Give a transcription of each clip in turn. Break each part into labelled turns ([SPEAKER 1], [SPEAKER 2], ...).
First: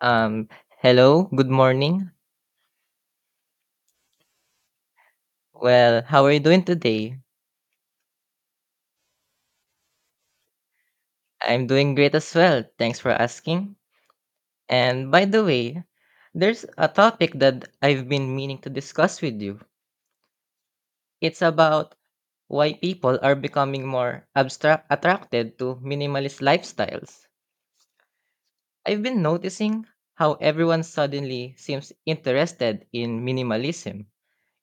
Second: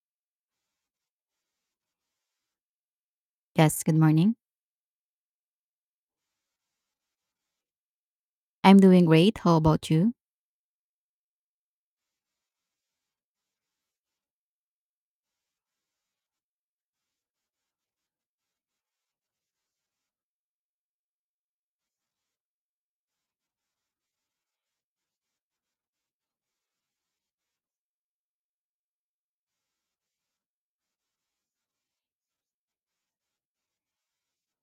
[SPEAKER 1] Um, hello, good morning.
[SPEAKER 2] Yes, good morning.
[SPEAKER 1] Well, how are you doing today?
[SPEAKER 2] I'm doing great. How about you?
[SPEAKER 1] I'm doing great as well. Thanks for asking. And by the way, there's a topic that I've been meaning to discuss with you. It's about why people are becoming more abstract attracted to minimalist lifestyles. I've been noticing how everyone suddenly seems interested in minimalism.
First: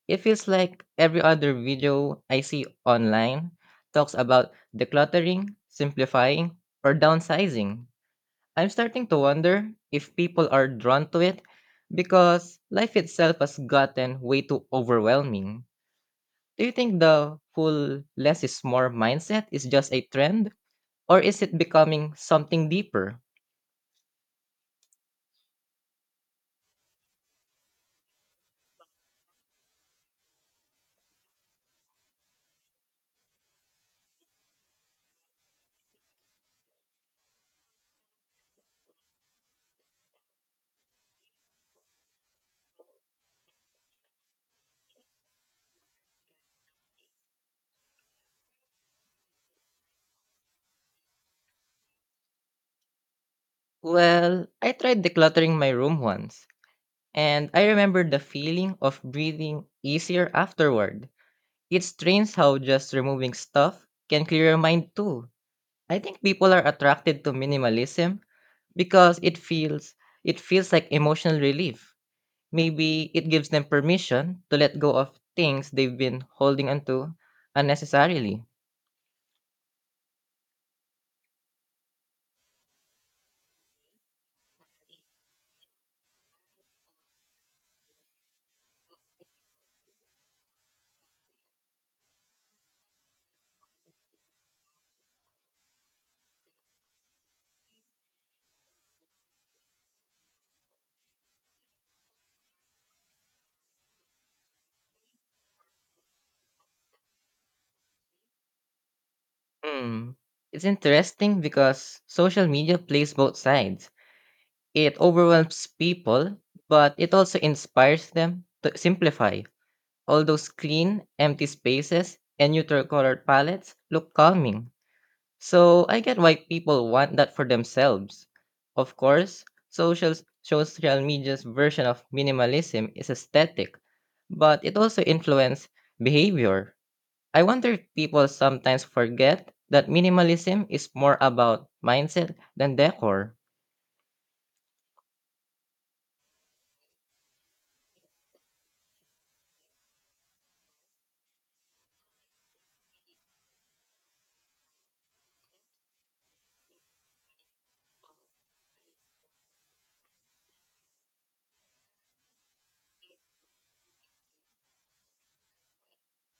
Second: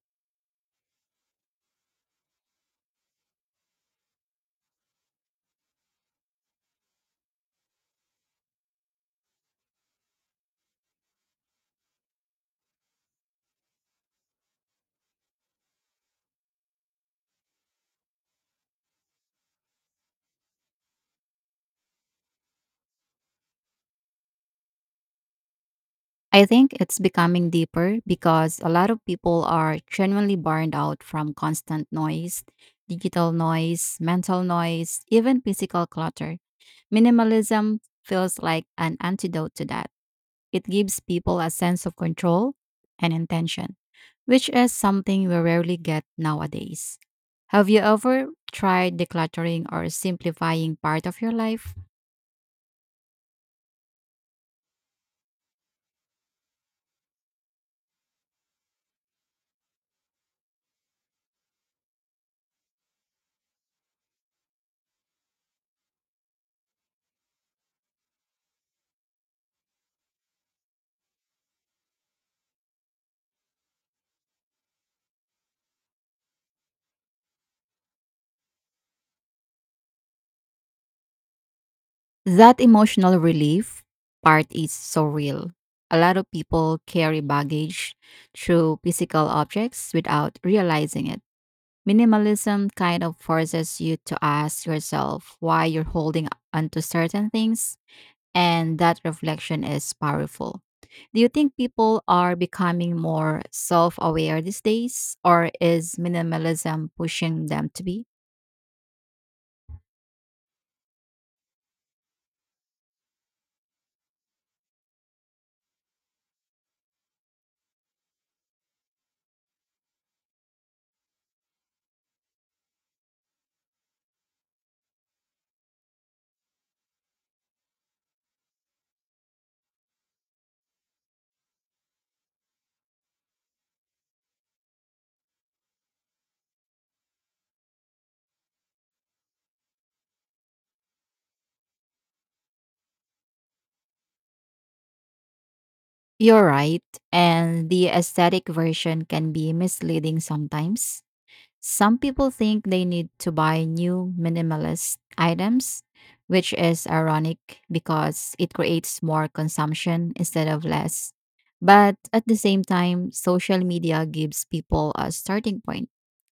[SPEAKER 1] It feels like every other video I see online talks about decluttering, simplifying, or downsizing. I'm starting to wonder if people are drawn to it because life itself has gotten way too overwhelming. Do you think the full less is more mindset is just a trend or is it becoming something deeper?
[SPEAKER 2] I think it's becoming deeper because a lot of people are genuinely burned out from constant noise, digital noise, mental noise, even physical clutter. Minimalism feels like an antidote to that. It gives people a sense of control and intention, which is something we rarely get nowadays. Have you ever tried decluttering or simplifying part of your life?
[SPEAKER 1] Well, I tried decluttering my room once and I remember the feeling of breathing easier afterward. It's strange how just removing stuff can clear your mind too. I think people are attracted to minimalism because it feels like emotional relief. Maybe it gives them permission to let go of things they've been holding onto unnecessarily.
[SPEAKER 2] That emotional relief part is so real. A lot of people carry baggage through physical objects without realizing it. Minimalism kind of forces you to ask yourself why you're holding onto certain things, and that reflection is powerful. Do you think people are becoming more self aware these days, or is minimalism pushing them to be?
[SPEAKER 1] Hmm. It's interesting because social media plays both sides. It overwhelms people, but it also inspires them to simplify. All those clean, empty spaces and neutral colored palettes look calming. So I get why people want that for themselves. Of course, social social media's version of minimalism is aesthetic, but it also influences behavior. I wonder if people sometimes forget that minimalism is more about mindset than decor.
[SPEAKER 2] You're right. And the aesthetic version can be misleading sometimes. Some people think they need to buy new minimalist items, which is ironic because it creates more consumption instead of less. But at the same time, social media gives people a starting point.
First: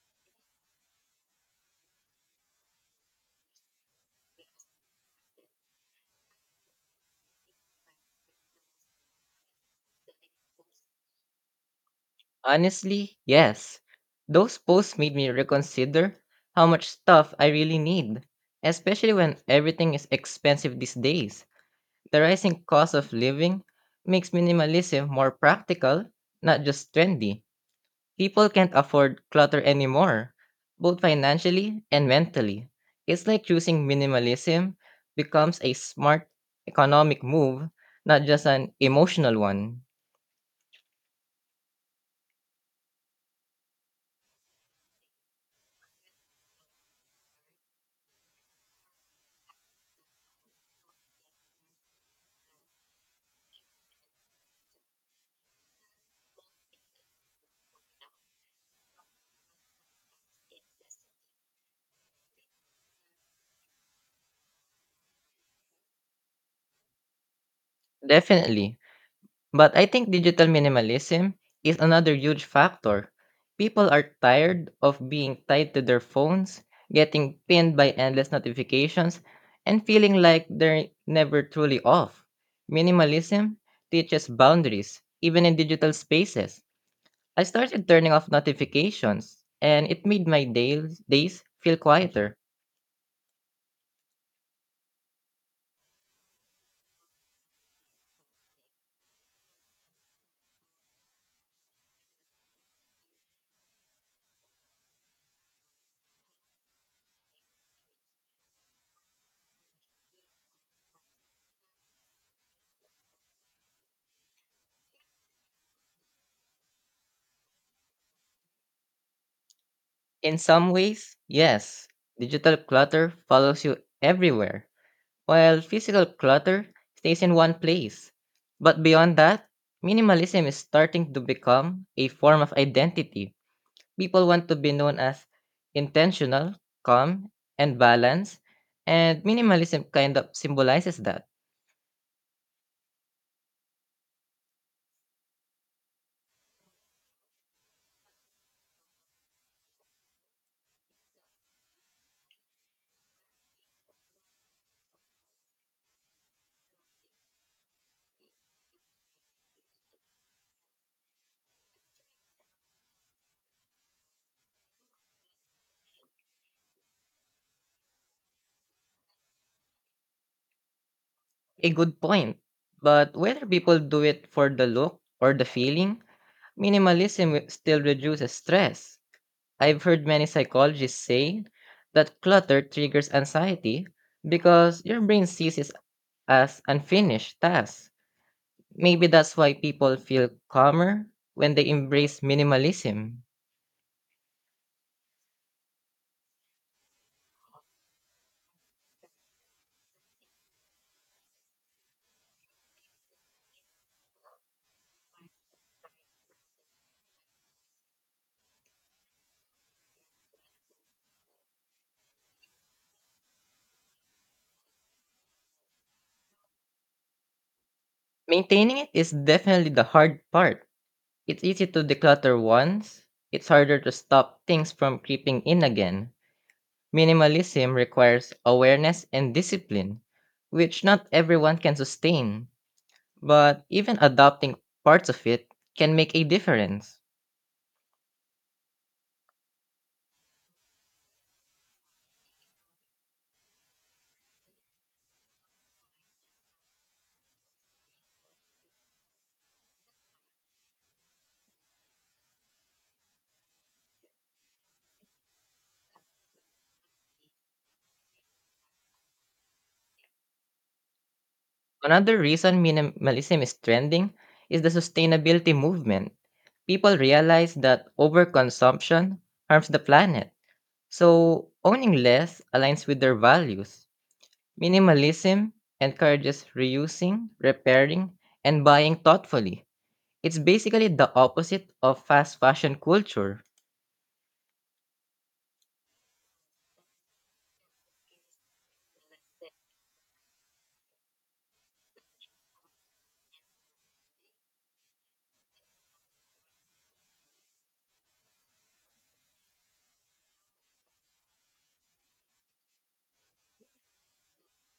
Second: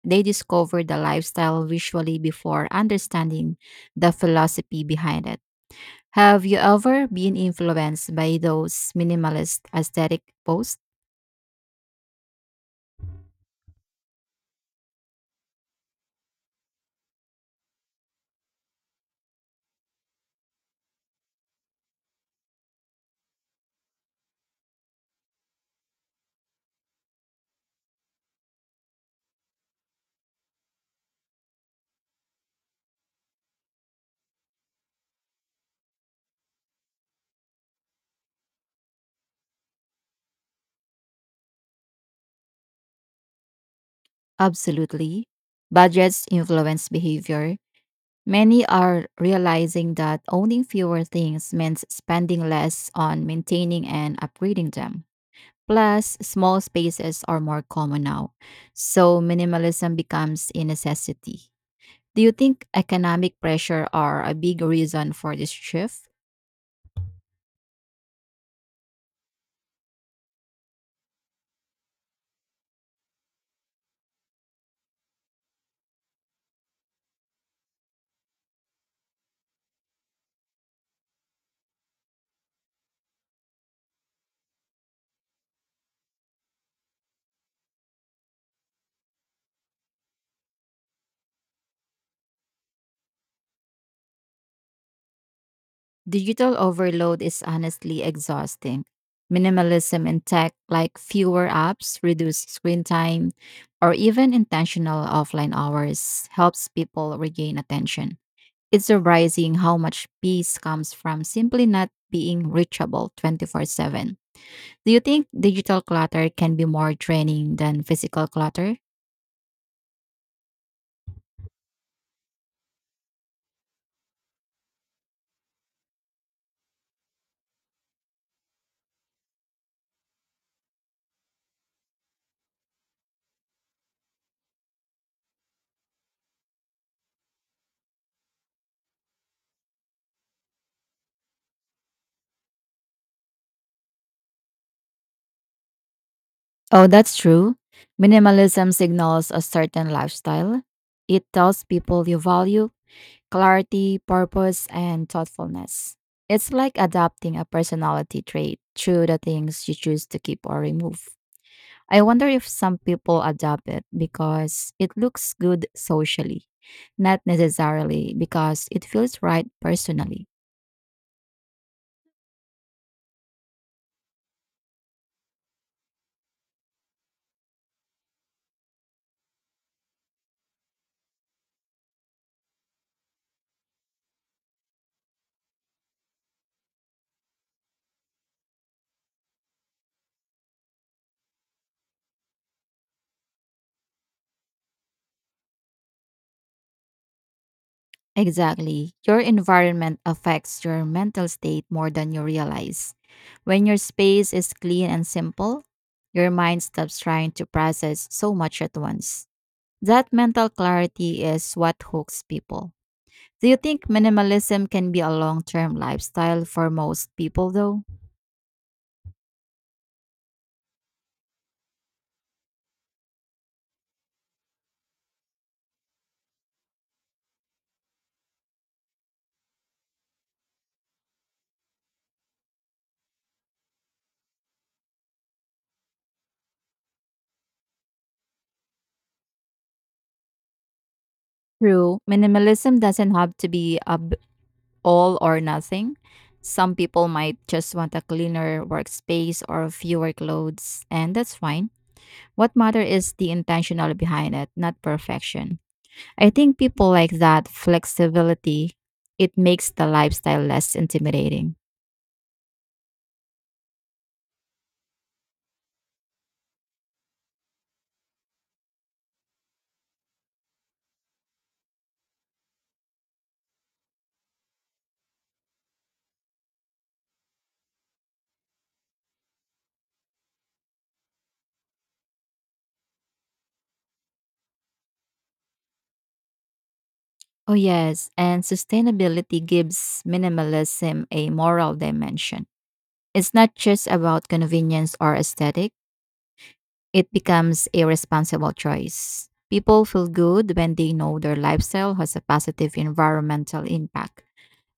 [SPEAKER 2] They discover the lifestyle visually before understanding the philosophy behind it. Have you ever been influenced by those minimalist aesthetic posts?
[SPEAKER 1] Honestly, yes. Those posts made me reconsider how much stuff I really need, especially when everything is expensive these days. The rising cost of living makes minimalism more practical, not just trendy. People can't afford clutter anymore, both financially and mentally. It's like choosing minimalism becomes a smart economic move, not just an emotional one.
[SPEAKER 2] Absolutely. Budgets influence behavior. Many are realizing that owning fewer things means spending less on maintaining and upgrading them. Plus, small spaces are more common now, so minimalism becomes a necessity. Do you think economic pressure are a big reason for this shift?
[SPEAKER 1] Definitely. But I think digital minimalism is another huge factor. People are tired of being tied to their phones, getting pinned by endless notifications, and feeling like they're never truly off. Minimalism teaches boundaries, even in digital spaces. I started turning off notifications, and it made my days feel quieter.
[SPEAKER 2] Digital overload is honestly exhausting. Minimalism in tech, like fewer apps, reduced screen time, or even intentional offline hours, helps people regain attention. It's surprising how much peace comes from simply not being reachable 24/7. Do you think digital clutter can be more draining than physical clutter?
[SPEAKER 1] In some ways, yes, digital clutter follows you everywhere while physical clutter stays in one place. But beyond that, minimalism is starting to become a form of identity. People want to be known as intentional, calm, and balanced, and minimalism kind of symbolizes that.
[SPEAKER 2] Oh, that's true. Minimalism signals a certain lifestyle. It tells people you value clarity, purpose, and thoughtfulness. It's like adopting a personality trait through the things you choose to keep or remove. I wonder if some people adopt it because it looks good socially, not necessarily because it feels right personally.
[SPEAKER 1] A good point, but whether people do it for the look or the feeling, minimalism still reduces stress. I've heard many psychologists say that clutter triggers anxiety because your brain sees as unfinished tasks. Maybe that's why people feel calmer when they embrace minimalism.
[SPEAKER 2] Exactly. Your environment affects your mental state more than you realize. When your space is clean and simple, your mind stops trying to process so much at once. That mental clarity is what hooks people. Do you think minimalism can be a long term lifestyle for most people, though?
[SPEAKER 1] Maintaining it is definitely the hard part. It's easy to declutter once, it's harder to stop things from creeping in again. Minimalism requires awareness and discipline, which not everyone can sustain, but even adopting parts of it can make a difference.
[SPEAKER 2] True, minimalism doesn't have to be a all or nothing. Some people might just want a cleaner workspace or fewer clothes, and that's fine. What matter is the intentional behind it, not perfection. I think people like that flexibility. It makes the lifestyle less intimidating.
[SPEAKER 1] Another reason minimalism is trending is the sustainability movement. People realize that overconsumption harms the planet. So, owning less aligns with their values. Minimalism encourages reusing, repairing, and buying thoughtfully. It's basically the opposite of fast fashion culture.
[SPEAKER 2] Oh, yes. And sustainability gives minimalism a moral dimension. It's not just about convenience or aesthetic, it becomes a responsible choice. People feel good when they know their lifestyle has a positive environmental impact.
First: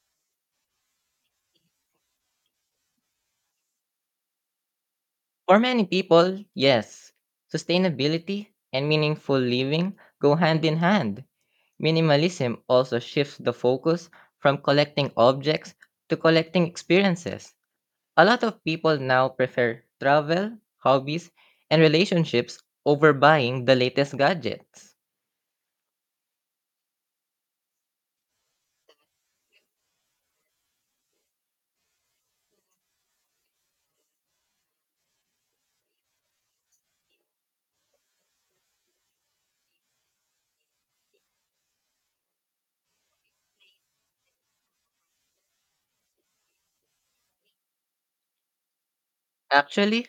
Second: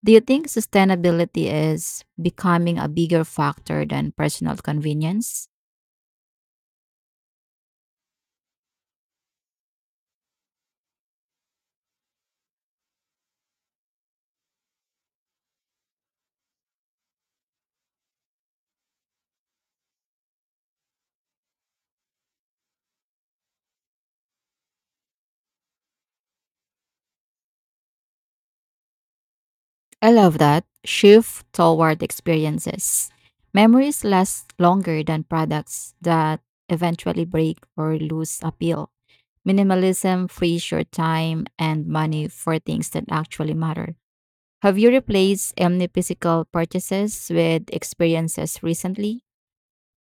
[SPEAKER 2] Do you think sustainability is becoming a bigger factor than personal convenience?
[SPEAKER 1] For many people, yes, sustainability and meaningful living go hand in hand. Minimalism also shifts the focus from collecting objects to collecting experiences. A lot of people now prefer travel, hobbies, and relationships over buying the latest gadgets.
[SPEAKER 2] I love that shift toward experiences. Memories last longer than products that eventually break or lose appeal. Minimalism frees your time and money for things that actually matter. Have you replaced omni physical purchases with experiences recently?
[SPEAKER 1] Actually,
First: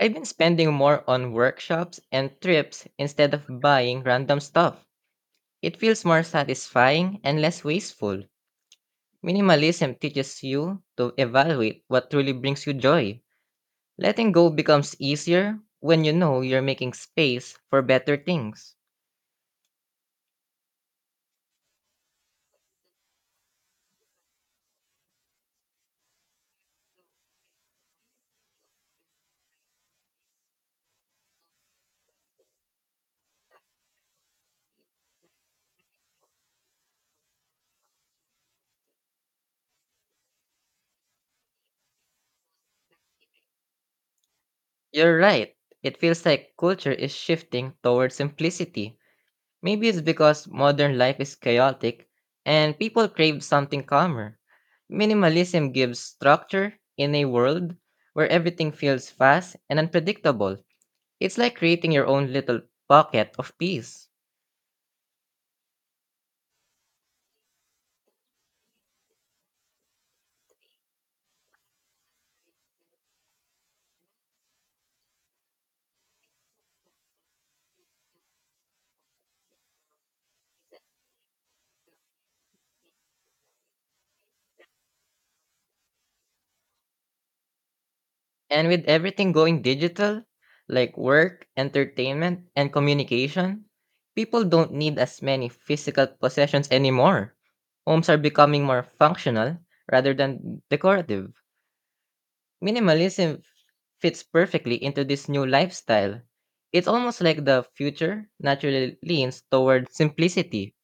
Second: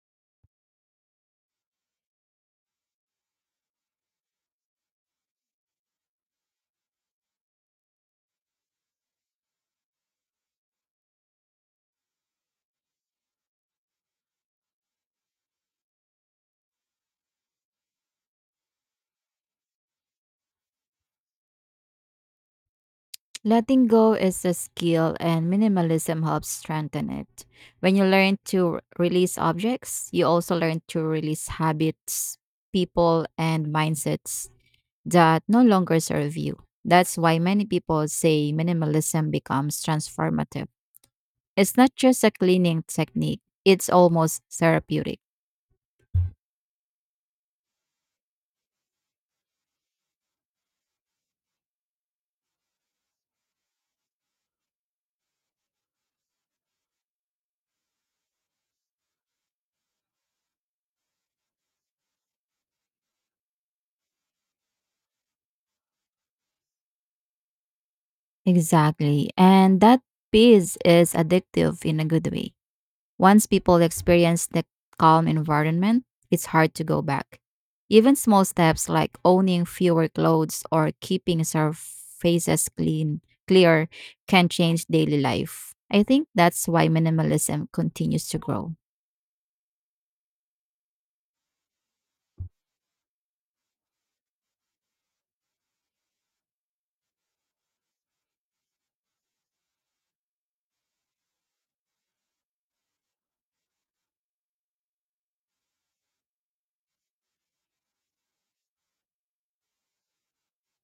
[SPEAKER 1] I've been spending more on workshops and trips instead of buying random stuff. It feels more satisfying and less wasteful. Minimalism teaches you to evaluate what truly brings you joy. Letting go becomes easier when you know you're making space for better things.
[SPEAKER 2] Letting go is a skill, and minimalism helps strengthen it. When you learn to release objects, you also learn to release habits, people, and mindsets that no longer serve you. That's why many people say minimalism becomes transformative. It's not just a cleaning technique, it's almost
[SPEAKER 1] You're
[SPEAKER 2] therapeutic.
[SPEAKER 1] right, it feels like culture is shifting towards simplicity. Maybe it's because modern life is chaotic and people crave something calmer. Minimalism gives structure in a world where everything feels fast and unpredictable. It's like creating your own little pocket of peace.
[SPEAKER 2] Exactly. And that peace is addictive in a good way. Once people experience the calm environment, it's hard to go back. Even small steps like owning fewer clothes or keeping surfaces clear can change daily life. I think that's why minimalism continues to
[SPEAKER 1] And
[SPEAKER 2] grow.
[SPEAKER 1] with everything going digital, like work, entertainment, and communication, people don't need as many physical possessions anymore. Homes are becoming more functional rather than decorative. Minimalism fits perfectly into this new lifestyle. It's almost like the future naturally leans toward simplicity.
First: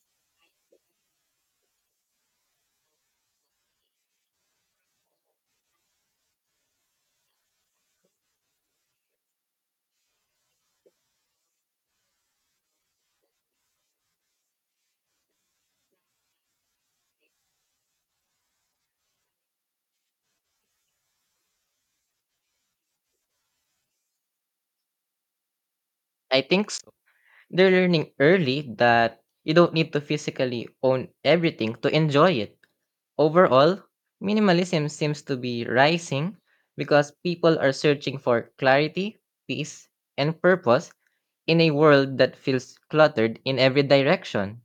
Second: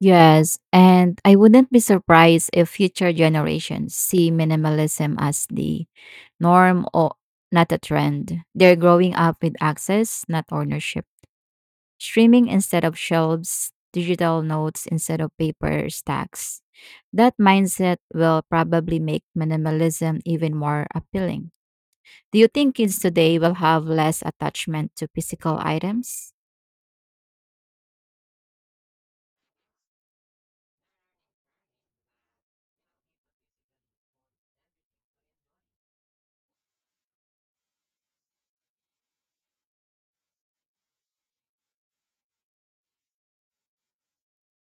[SPEAKER 2] Yes, and I wouldn't be surprised if future generations see minimalism as the norm or not a trend. They're growing up with access, not ownership. Streaming instead of shelves, digital notes instead of paper stacks. That mindset will probably make minimalism even more appealing. Do you think kids today will have less attachment to physical items?
[SPEAKER 1] I think so. They're learning early that you don't need to physically own everything to enjoy it. Overall, minimalism seems to be rising because people are searching for clarity, peace, and purpose in a world that feels cluttered in every direction.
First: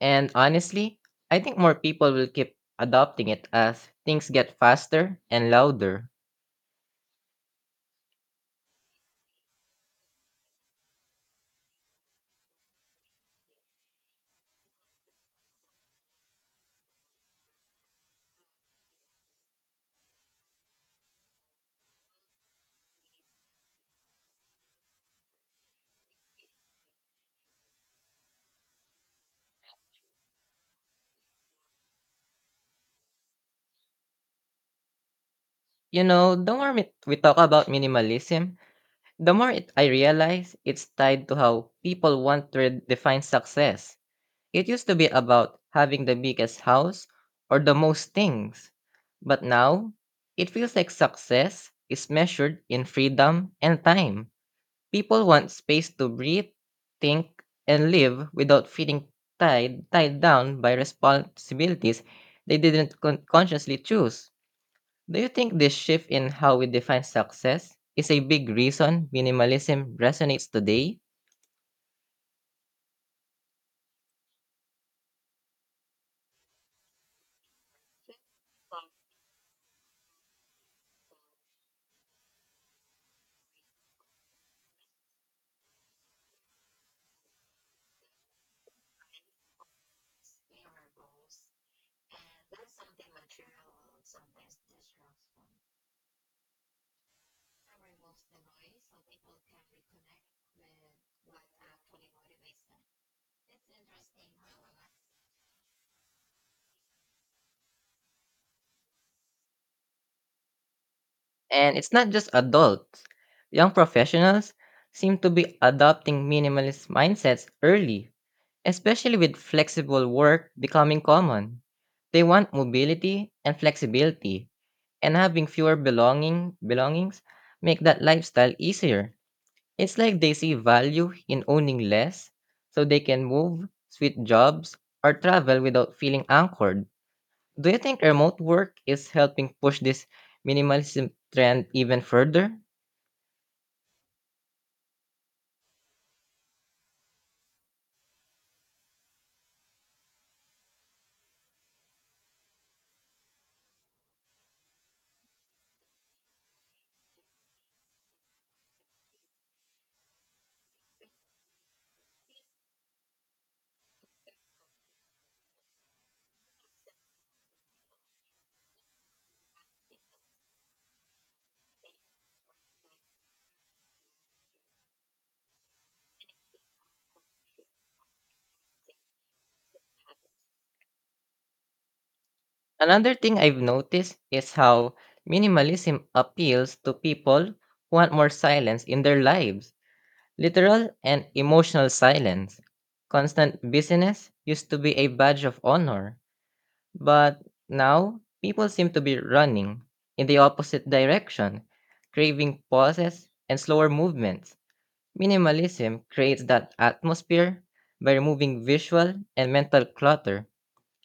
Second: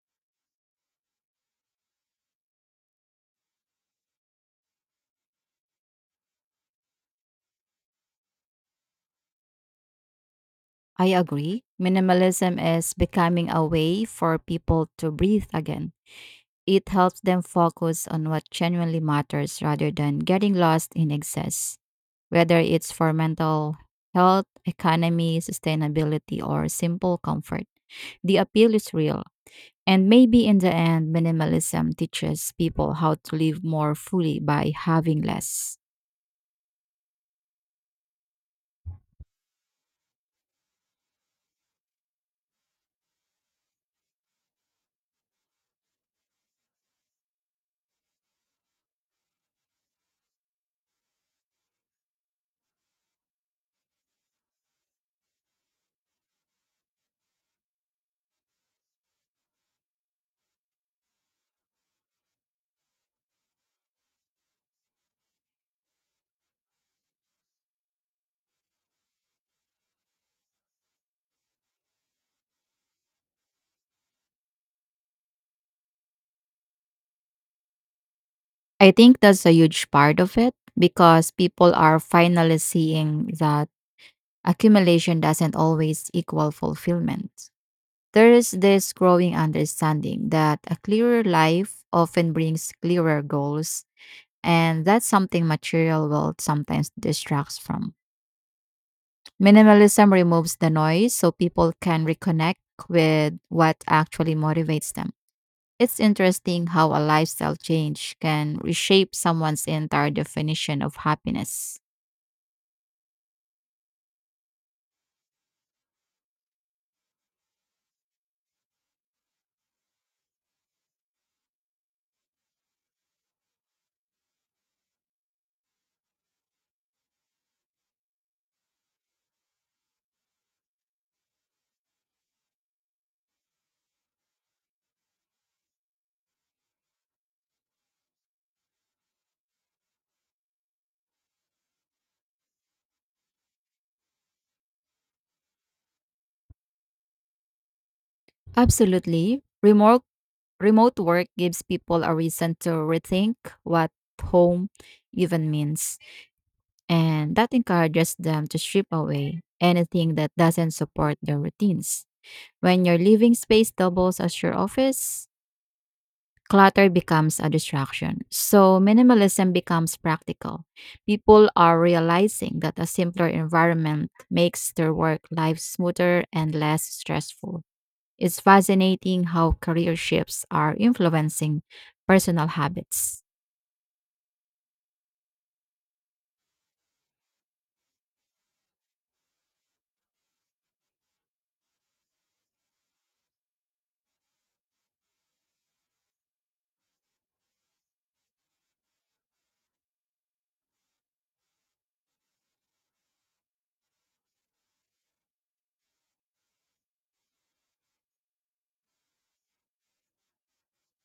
[SPEAKER 1] And honestly, I think more people will keep adopting it as things get faster and louder.
[SPEAKER 2] I agree. Minimalism is becoming a way for people to breathe again. It helps them focus on what genuinely matters rather than getting lost in excess, whether it's for mental health, economy, sustainability, or simple comfort. The appeal is real. And maybe in the end, minimalism teaches people how to live more fully by having less.
[SPEAKER 1] The more we talk about minimalism, the more I realize it's tied to how people want to define success. It used to be about having the biggest house or the most things. But now, it feels like success is measured in freedom and time. People want space to breathe, think, and live without feeling tied down by responsibilities they didn't consciously choose. Do you think this shift in how we define success is a big reason minimalism resonates today?
[SPEAKER 2] I think that's a huge part of it because people are finally seeing that accumulation doesn't always equal fulfillment. There is this growing understanding that a clearer life often brings clearer goals. And that's something material world sometimes distracts from. Minimalism removes the noise so people can reconnect with what actually motivates them. It's interesting how a lifestyle change can reshape someone's entire definition of
[SPEAKER 1] And
[SPEAKER 2] happiness.
[SPEAKER 1] it's not just adults. Young professionals seem to be adopting minimalist mindsets early, especially with flexible work becoming common. They want mobility and flexibility, and having fewer belongings make that lifestyle easier. It's like they see value in owning less so they can move, switch jobs, or travel without feeling anchored. Do you think remote work is helping push this minimalism trend even further?
[SPEAKER 2] Absolutely. Remote work gives people a reason to rethink what home even means. And that encourages them to strip away anything that doesn't support their routines. When your living space doubles as your office, clutter becomes a distraction. So, minimalism becomes practical. People are realizing that a simpler environment makes their work life smoother and less stressful. It's fascinating how career shifts are influencing personal
[SPEAKER 1] Another
[SPEAKER 2] habits.
[SPEAKER 1] thing I've noticed is how minimalism appeals to people who want more silence in their lives. Literal and emotional silence. Constant busyness used to be a badge of honor, but now people seem to be running in the opposite direction, craving pauses and slower movements. Minimalism creates that atmosphere by removing visual and mental clutter.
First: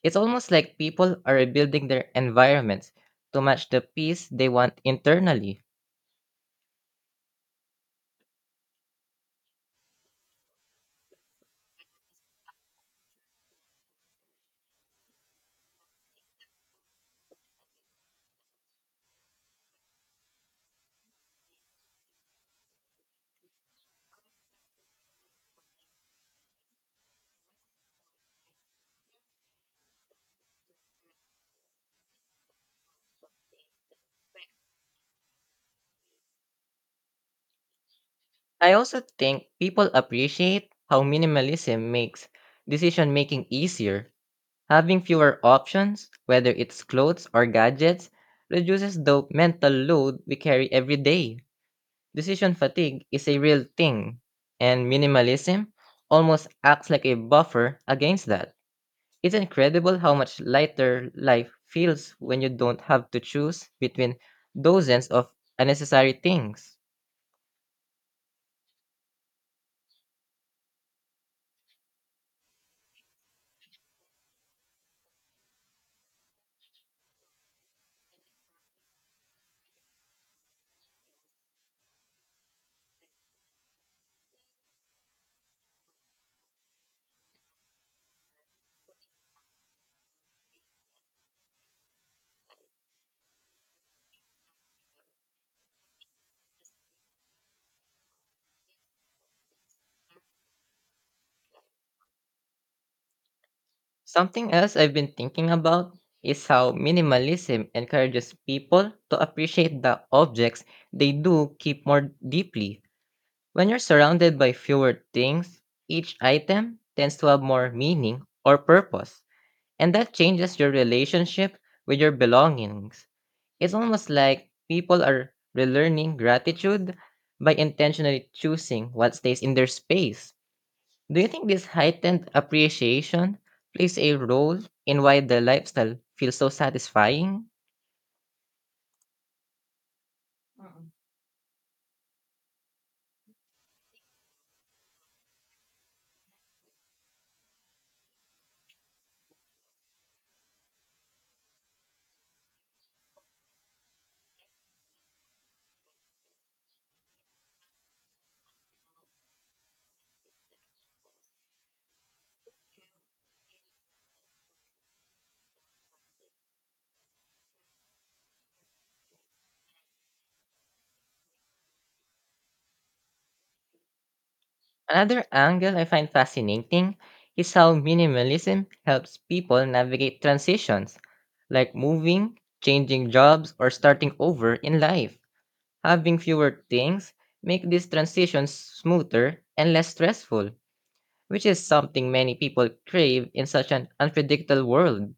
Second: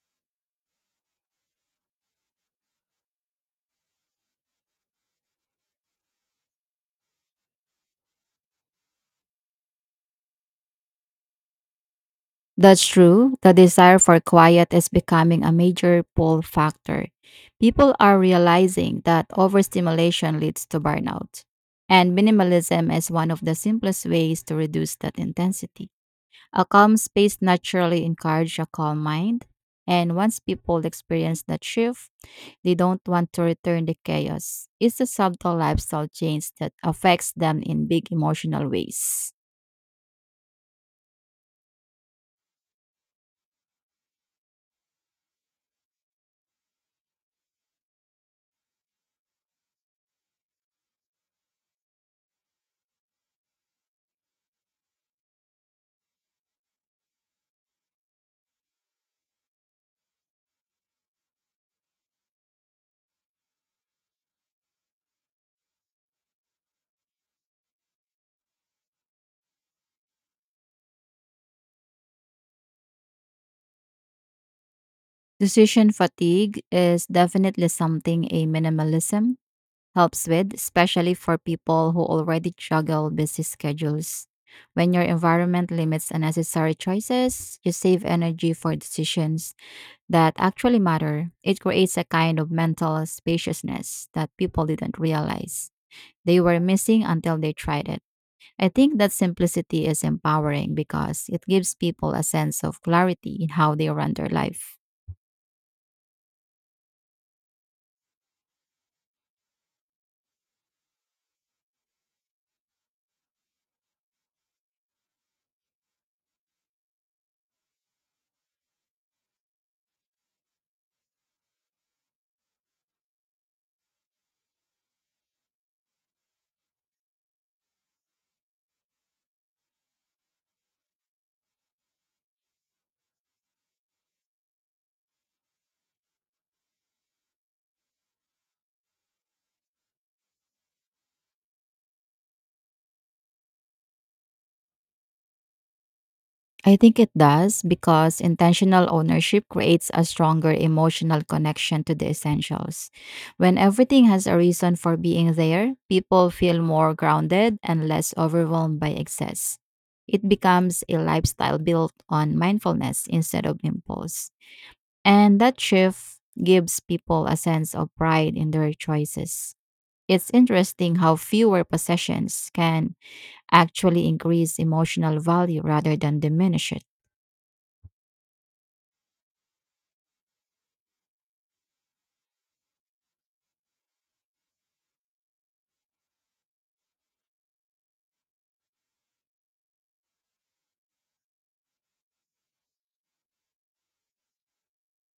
[SPEAKER 1] It's almost like people are rebuilding their environments to match the peace they want internally.
[SPEAKER 2] That's true. The desire for quiet is becoming a major pull factor. People are realizing that overstimulation leads to burnout. And minimalism is one of the simplest ways to reduce that intensity. A calm space naturally encourages a calm mind. And once people experience that shift, they don't want to return to chaos. It's a subtle lifestyle change that affects them in big emotional
[SPEAKER 1] I also
[SPEAKER 2] ways.
[SPEAKER 1] think people appreciate how minimalism makes decision making easier. Having fewer options, whether it's clothes or gadgets, reduces the mental load we carry every day. Decision fatigue is a real thing, and minimalism almost acts like a buffer against that. It's incredible how much lighter life feels when you don't have to choose between dozens of unnecessary things.
[SPEAKER 2] Decision fatigue is definitely something a minimalism helps with, especially for people who already juggle busy schedules. When your environment limits unnecessary choices, you save energy for decisions that actually matter. It creates a kind of mental spaciousness that people didn't realize they were missing until they tried it. I think that simplicity is empowering because it gives people a sense of clarity in how they run their
[SPEAKER 1] Something else
[SPEAKER 2] life.
[SPEAKER 1] I've been thinking about is how minimalism encourages people to appreciate the objects they do keep more deeply. When you're surrounded by fewer things, each item tends to have more meaning or purpose, and that changes your relationship with your belongings. It's almost like people are relearning gratitude by intentionally choosing what stays in their space. Do you think this heightened appreciation plays a role in why the lifestyle feels so satisfying?
[SPEAKER 2] I think it does because intentional ownership creates a stronger emotional connection to the essentials. When everything has a reason for being there, people feel more grounded and less overwhelmed by excess. It becomes a lifestyle built on mindfulness instead of impulse. And that shift gives people a sense of pride in their choices. It's interesting how fewer possessions can actually increase emotional
[SPEAKER 1] Another
[SPEAKER 2] value
[SPEAKER 1] angle I
[SPEAKER 2] rather
[SPEAKER 1] find
[SPEAKER 2] than diminish it.
[SPEAKER 1] fascinating is how minimalism helps people navigate transitions, like moving, changing jobs, or starting over in life. Having fewer things make these transitions smoother and less stressful, which is something many people crave in such an unpredictable world.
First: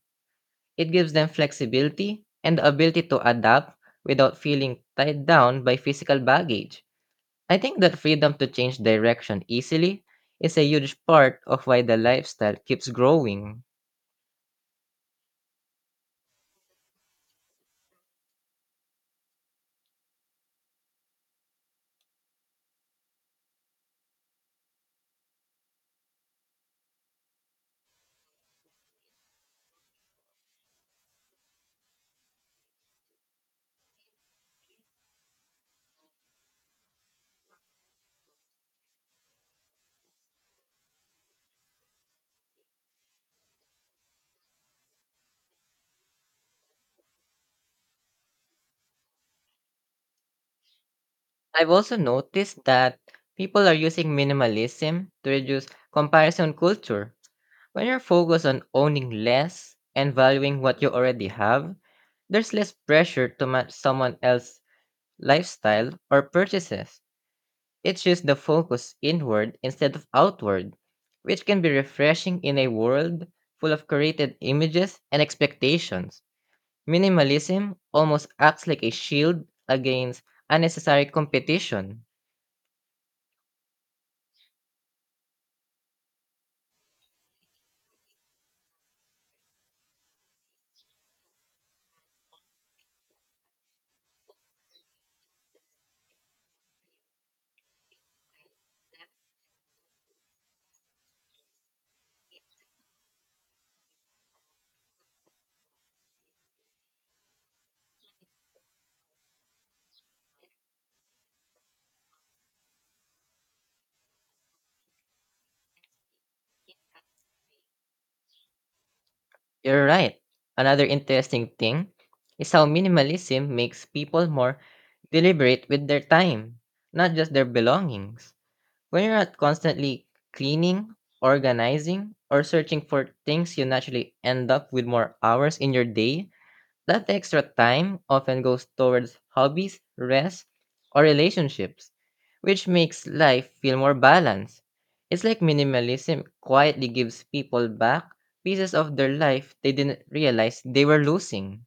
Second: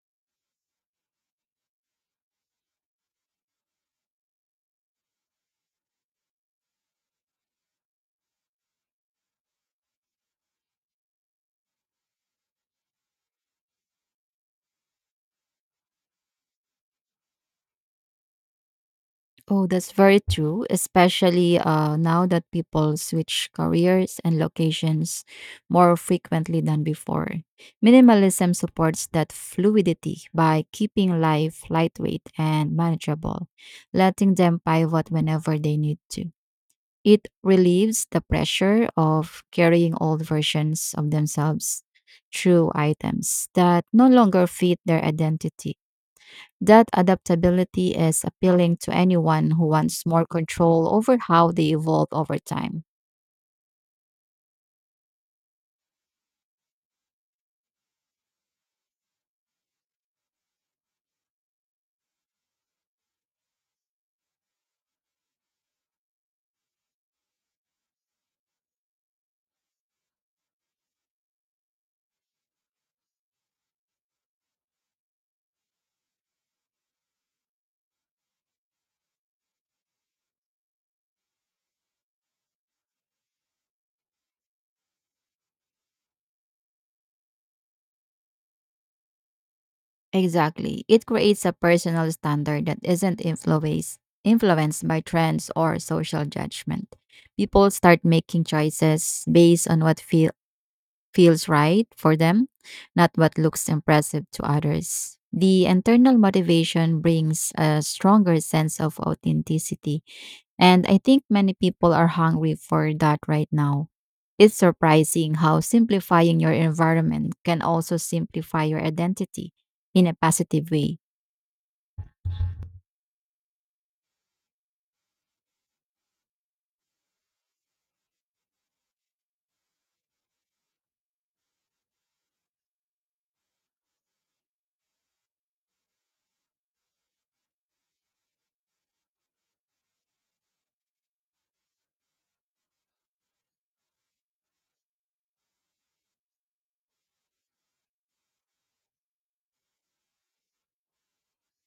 [SPEAKER 1] It gives them flexibility and the ability to adapt without feeling tied down by physical baggage. I think that freedom to change direction easily is a huge part of why the lifestyle keeps growing.
[SPEAKER 2] Oh, that's very true, especially now that people switch careers and locations more frequently than before. Minimalism supports that fluidity by keeping life lightweight and manageable, letting them pivot whenever they need to. It relieves the pressure of carrying old versions of themselves through items that no longer fit their identity. That adaptability is appealing to anyone who wants more control over how
[SPEAKER 1] I've
[SPEAKER 2] they
[SPEAKER 1] also
[SPEAKER 2] evolve over
[SPEAKER 1] noticed
[SPEAKER 2] time.
[SPEAKER 1] that people are using minimalism to reduce comparison culture. When you're focused on owning less and valuing what you already have, there's less pressure to match someone else's lifestyle or purchases. It shifts the focus inward instead of outward, which can be refreshing in a world full of created images and expectations. Minimalism almost acts like a shield against unnecessary competition.
[SPEAKER 2] Exactly. It creates a personal standard that isn't influenced by trends or social judgment. People start making choices based on what feels right for them, not what looks impressive to others. The internal motivation brings a stronger sense of authenticity, and I think many people are hungry for that right now. It's surprising how simplifying your environment can also simplify your identity
[SPEAKER 1] You're
[SPEAKER 2] in a
[SPEAKER 1] right.
[SPEAKER 2] positive
[SPEAKER 1] Another
[SPEAKER 2] way.
[SPEAKER 1] interesting thing is how minimalism makes people more deliberate with their time, not just their belongings. When you're not constantly cleaning, organizing, or searching for things, you naturally end up with more hours in your day. That extra time often goes towards hobbies, rest, or relationships, which makes life feel more balanced. It's like minimalism quietly gives people back pieces of their life they didn't realize they were losing.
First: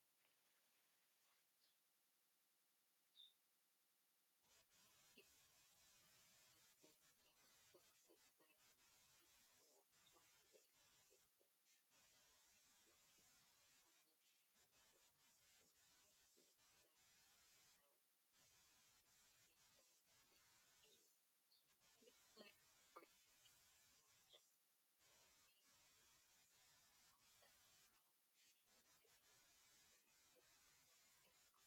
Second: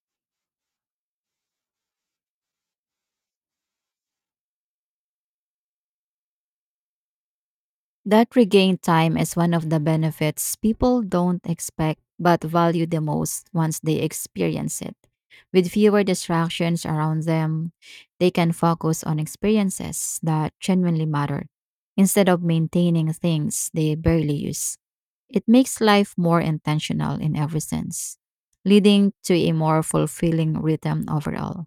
[SPEAKER 2] That regained time is one of the benefits people don't expect but value the most once they experience it. With fewer distractions around them, they can focus on experiences that genuinely matter instead of maintaining things they barely use. It makes life more intentional in every sense, leading to a more fulfilling rhythm overall.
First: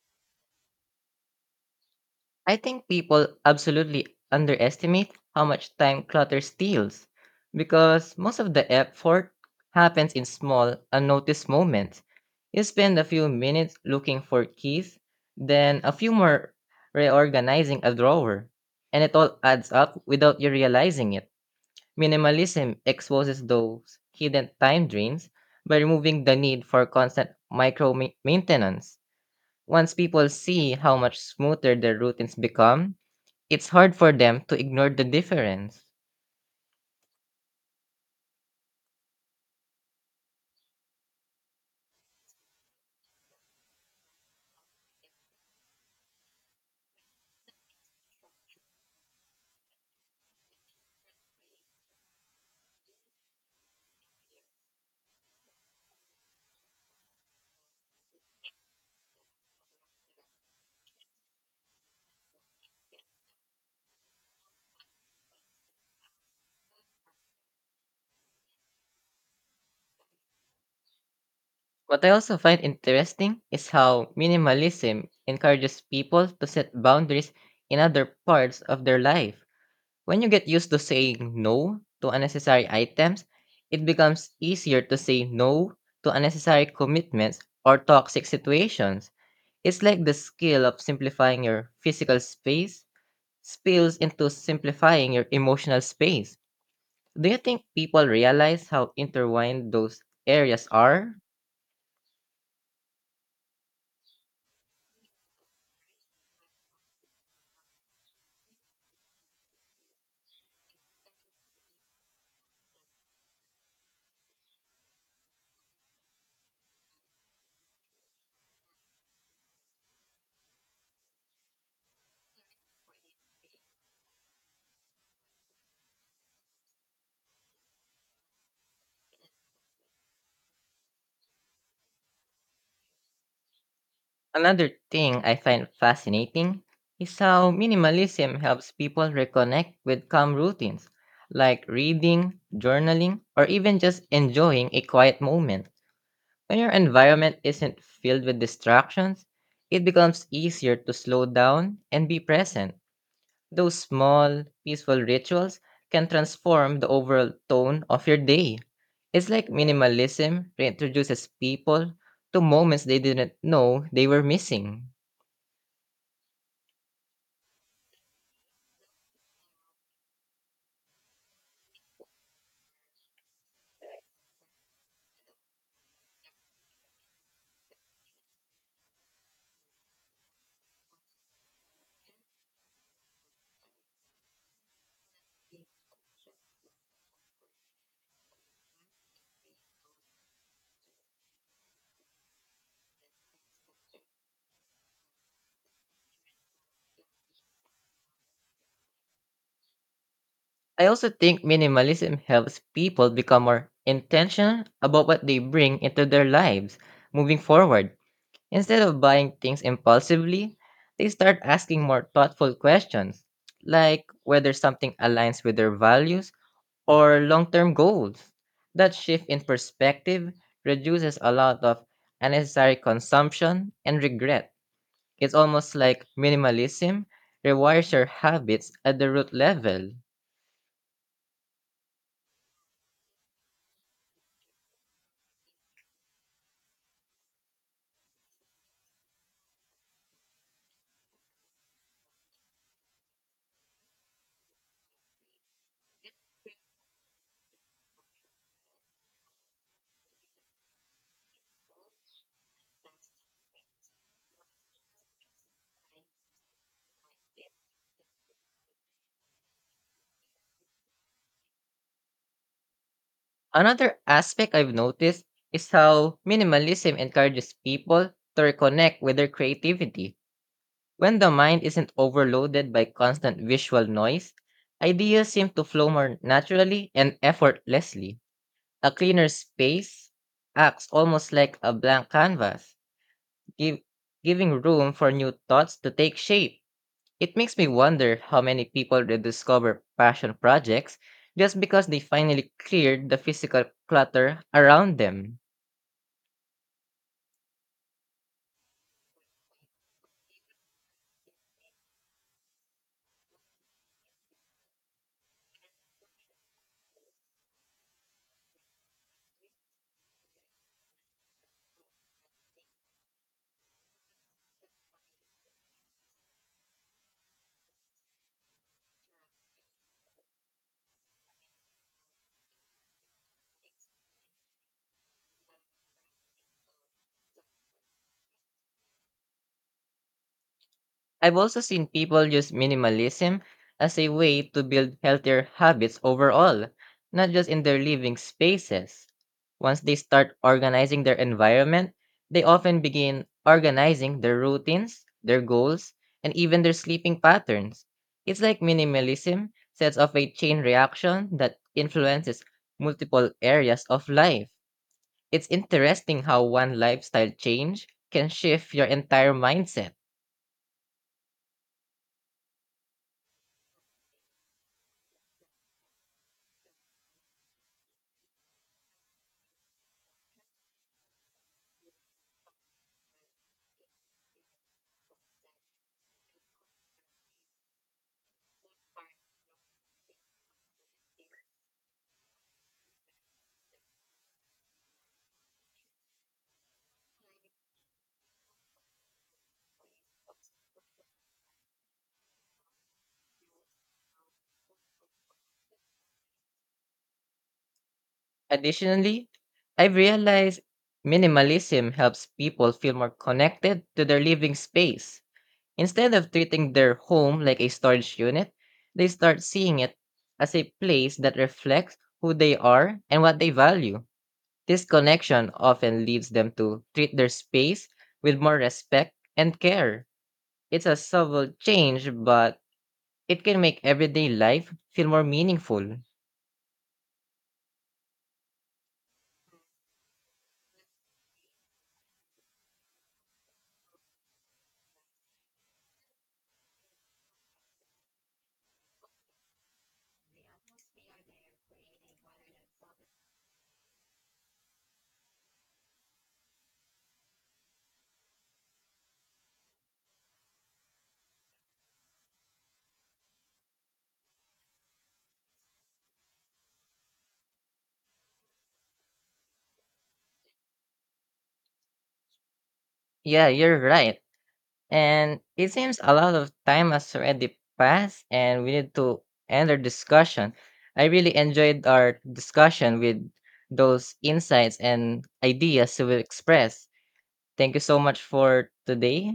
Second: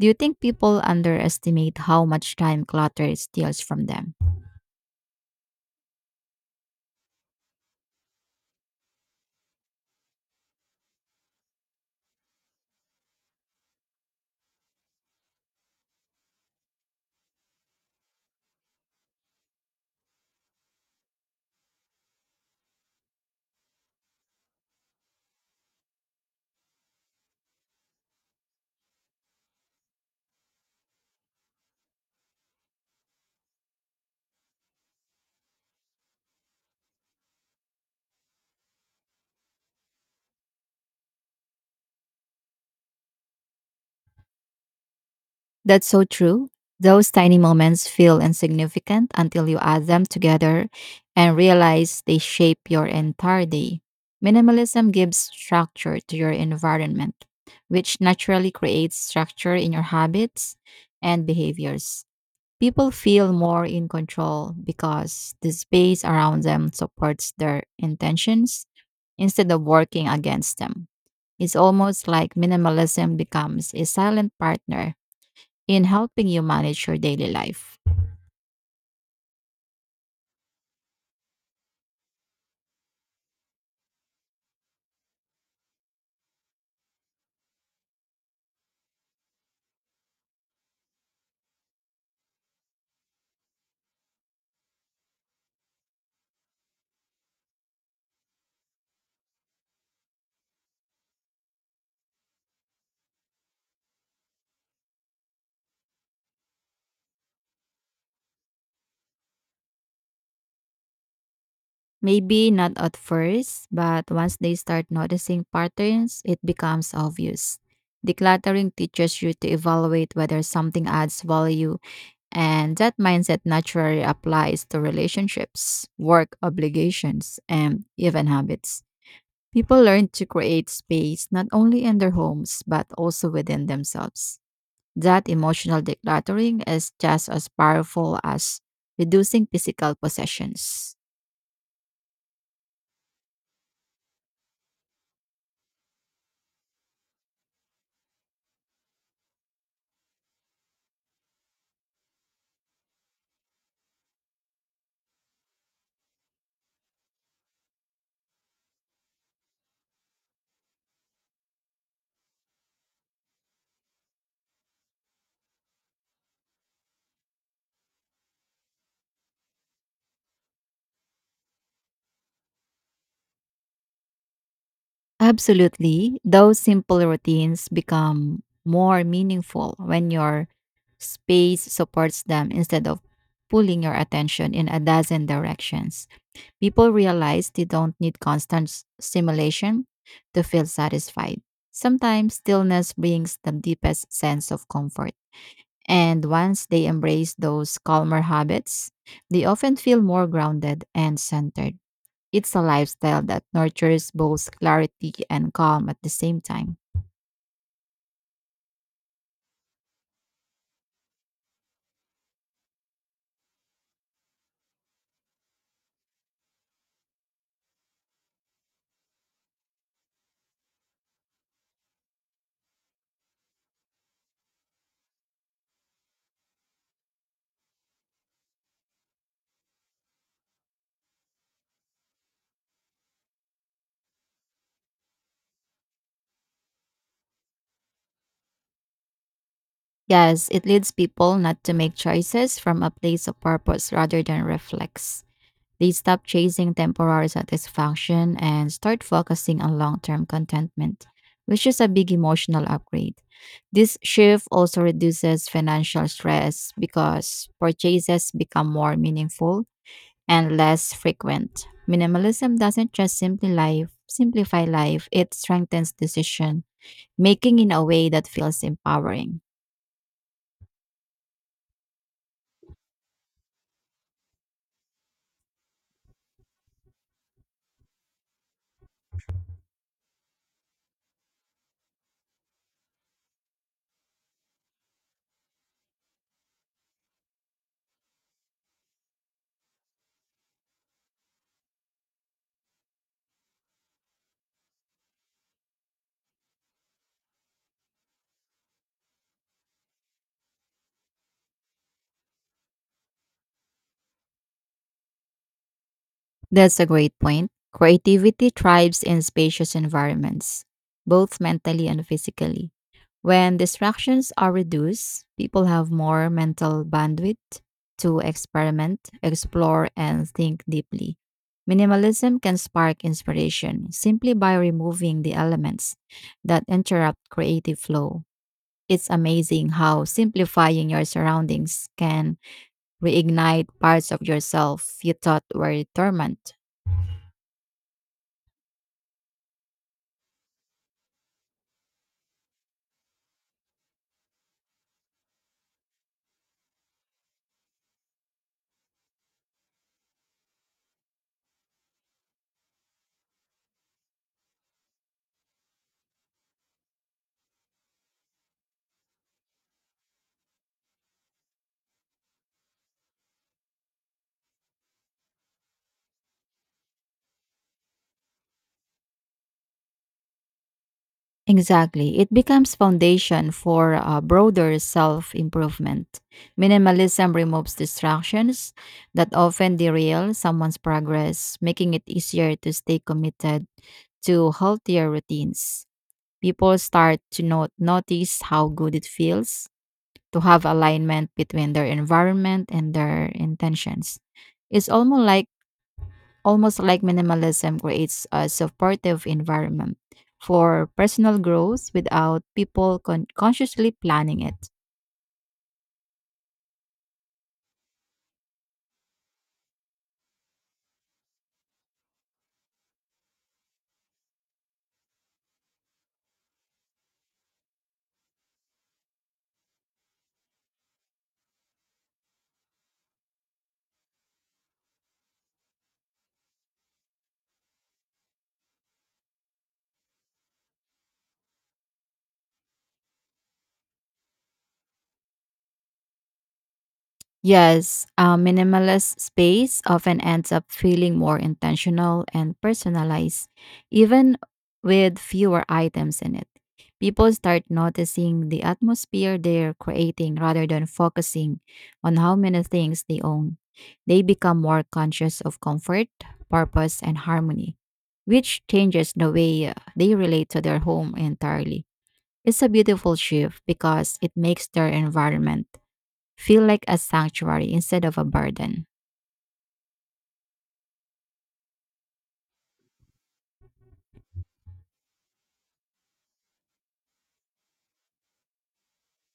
[SPEAKER 2] Do you think people underestimate how much
[SPEAKER 1] I
[SPEAKER 2] time
[SPEAKER 1] think
[SPEAKER 2] clutter
[SPEAKER 1] people
[SPEAKER 2] steals from
[SPEAKER 1] absolutely
[SPEAKER 2] them?
[SPEAKER 1] underestimate how much time clutter steals because most of the effort happens in small, unnoticed moments. You spend a few minutes looking for keys, then a few more reorganizing a drawer, and it all adds up without you realizing it. Minimalism exposes those hidden time drains by removing the need for constant micro maintenance. Once people see how much smoother their routines become, it's hard for them to ignore the difference.
[SPEAKER 2] That's so true. Those tiny moments feel insignificant until you add them together and realize they shape your entire day. Minimalism gives structure to your environment, which naturally creates structure in your habits and behaviors. People feel more in control because the space around them supports their intentions instead of working against them. It's
[SPEAKER 1] What
[SPEAKER 2] almost
[SPEAKER 1] I
[SPEAKER 2] like
[SPEAKER 1] also find
[SPEAKER 2] minimalism
[SPEAKER 1] interesting is
[SPEAKER 2] becomes a
[SPEAKER 1] how
[SPEAKER 2] silent partner
[SPEAKER 1] minimalism encourages
[SPEAKER 2] in
[SPEAKER 1] people
[SPEAKER 2] helping you
[SPEAKER 1] to set
[SPEAKER 2] manage your daily
[SPEAKER 1] boundaries in
[SPEAKER 2] life.
[SPEAKER 1] other parts of their life. When you get used to saying no to unnecessary items, it becomes easier to say no to unnecessary commitments or toxic situations. It's like the skill of simplifying your physical space spills into simplifying your emotional space. Do you think people realize how intertwined those areas are?
[SPEAKER 2] Maybe not at first, but once they start noticing patterns, it becomes obvious. Decluttering teaches you to evaluate whether something adds value, and that mindset naturally applies to relationships, work obligations, and even habits. People learn to create space not only in their homes, but also within themselves.
[SPEAKER 1] Another thing
[SPEAKER 2] That
[SPEAKER 1] I find
[SPEAKER 2] emotional
[SPEAKER 1] fascinating
[SPEAKER 2] decluttering is
[SPEAKER 1] is
[SPEAKER 2] just as
[SPEAKER 1] how
[SPEAKER 2] powerful
[SPEAKER 1] minimalism
[SPEAKER 2] as
[SPEAKER 1] helps people
[SPEAKER 2] reducing
[SPEAKER 1] reconnect
[SPEAKER 2] physical
[SPEAKER 1] with calm routines,
[SPEAKER 2] possessions.
[SPEAKER 1] like reading, journaling, or even just enjoying a quiet moment. When your environment isn't filled with distractions, it becomes easier to slow down and be present. Those small, peaceful rituals can transform the overall tone of your day. It's like minimalism reintroduces people to moments they didn't know they were missing.
[SPEAKER 2] Absolutely. Those simple routines become more meaningful when your space supports them instead of pulling your attention in a dozen directions. People realize they don't need constant stimulation to feel satisfied. Sometimes stillness brings the deepest sense of comfort. And once they embrace those calmer habits, they often feel more
[SPEAKER 1] I
[SPEAKER 2] grounded
[SPEAKER 1] also
[SPEAKER 2] and
[SPEAKER 1] think
[SPEAKER 2] centered.
[SPEAKER 1] minimalism
[SPEAKER 2] It's
[SPEAKER 1] helps
[SPEAKER 2] a
[SPEAKER 1] people
[SPEAKER 2] lifestyle
[SPEAKER 1] become
[SPEAKER 2] that
[SPEAKER 1] more
[SPEAKER 2] nurtures both
[SPEAKER 1] intentional about
[SPEAKER 2] clarity
[SPEAKER 1] what they
[SPEAKER 2] and
[SPEAKER 1] bring
[SPEAKER 2] calm at
[SPEAKER 1] into
[SPEAKER 2] the
[SPEAKER 1] their
[SPEAKER 2] same time.
[SPEAKER 1] lives moving forward. Instead of buying things impulsively, they start asking more thoughtful questions, like whether something aligns with their values or long term goals. That shift in perspective reduces a lot of unnecessary consumption and regret. It's almost like minimalism rewires your habits at the root level.
[SPEAKER 2] Yes, it leads people not to make choices from a place of purpose rather than reflex. They stop chasing temporary satisfaction and start focusing on long term contentment, which is a big emotional upgrade. This shift also reduces financial stress because purchases become more meaningful and less frequent. Minimalism doesn't just
[SPEAKER 1] Another aspect
[SPEAKER 2] simplify
[SPEAKER 1] I've
[SPEAKER 2] life,
[SPEAKER 1] noticed
[SPEAKER 2] it
[SPEAKER 1] is
[SPEAKER 2] strengthens
[SPEAKER 1] how
[SPEAKER 2] decision
[SPEAKER 1] minimalism encourages
[SPEAKER 2] making in a way
[SPEAKER 1] people
[SPEAKER 2] that
[SPEAKER 1] to
[SPEAKER 2] feels
[SPEAKER 1] reconnect with their
[SPEAKER 2] empowering.
[SPEAKER 1] creativity. When the mind isn't overloaded by constant visual noise, ideas seem to flow more naturally and effortlessly. A cleaner space acts almost like a blank canvas, give, giving room for new thoughts to take shape. It makes me wonder how many people rediscover passion projects just because they finally cleared the physical clutter around them.
[SPEAKER 2] That's a great point. Creativity thrives in spacious environments, both mentally and physically. When distractions are reduced, people have more mental bandwidth to experiment, explore, and think deeply. Minimalism can spark inspiration simply by removing the elements that interrupt creative flow. It's amazing how simplifying your
[SPEAKER 1] I've also
[SPEAKER 2] surroundings
[SPEAKER 1] seen people
[SPEAKER 2] can
[SPEAKER 1] use minimalism
[SPEAKER 2] reignite
[SPEAKER 1] as a
[SPEAKER 2] parts of
[SPEAKER 1] way to build
[SPEAKER 2] yourself you thought
[SPEAKER 1] healthier
[SPEAKER 2] were
[SPEAKER 1] habits
[SPEAKER 2] dormant.
[SPEAKER 1] overall, not just in their living spaces. Once they start organizing their environment, they often begin organizing their routines, their goals, and even their sleeping patterns. It's like minimalism sets off a chain reaction that influences multiple areas of life. It's interesting how one lifestyle change can shift your entire mindset.
[SPEAKER 2] Exactly. It becomes foundation for a broader self-improvement. Minimalism removes distractions that often derail someone's progress, making it easier to stay committed to healthier routines. People start to notice how good it feels to have alignment between their environment and their intentions. It's almost like minimalism creates a supportive
[SPEAKER 1] Additionally, I've
[SPEAKER 2] environment
[SPEAKER 1] realized
[SPEAKER 2] for personal growth
[SPEAKER 1] minimalism helps
[SPEAKER 2] without
[SPEAKER 1] people feel
[SPEAKER 2] people
[SPEAKER 1] more connected
[SPEAKER 2] consciously
[SPEAKER 1] to their
[SPEAKER 2] planning
[SPEAKER 1] living
[SPEAKER 2] it.
[SPEAKER 1] space. Instead of treating their home like a storage unit, they start seeing it as a place that reflects who they are and what they value. This connection often leads them to treat their space with more respect and care. It's a subtle change, but it can make everyday life feel more meaningful.
[SPEAKER 2] Yes, a minimalist space often ends up feeling more intentional and personalized, even with fewer items in it. People start noticing the atmosphere they're creating rather than focusing on how many things they own. They become more conscious of comfort, purpose, and harmony, which changes the way they relate to their home entirely. It's a beautiful
[SPEAKER 1] Yeah,
[SPEAKER 2] shift
[SPEAKER 1] you're
[SPEAKER 2] because
[SPEAKER 1] right.
[SPEAKER 2] it makes their
[SPEAKER 1] And
[SPEAKER 2] environment
[SPEAKER 1] it seems a lot of
[SPEAKER 2] feel like
[SPEAKER 1] time
[SPEAKER 2] a
[SPEAKER 1] has already
[SPEAKER 2] sanctuary instead of
[SPEAKER 1] passed,
[SPEAKER 2] a
[SPEAKER 1] and we
[SPEAKER 2] burden.
[SPEAKER 1] need to end our discussion. I really enjoyed our discussion with those insights and ideas you expressed. Thank you so much for today.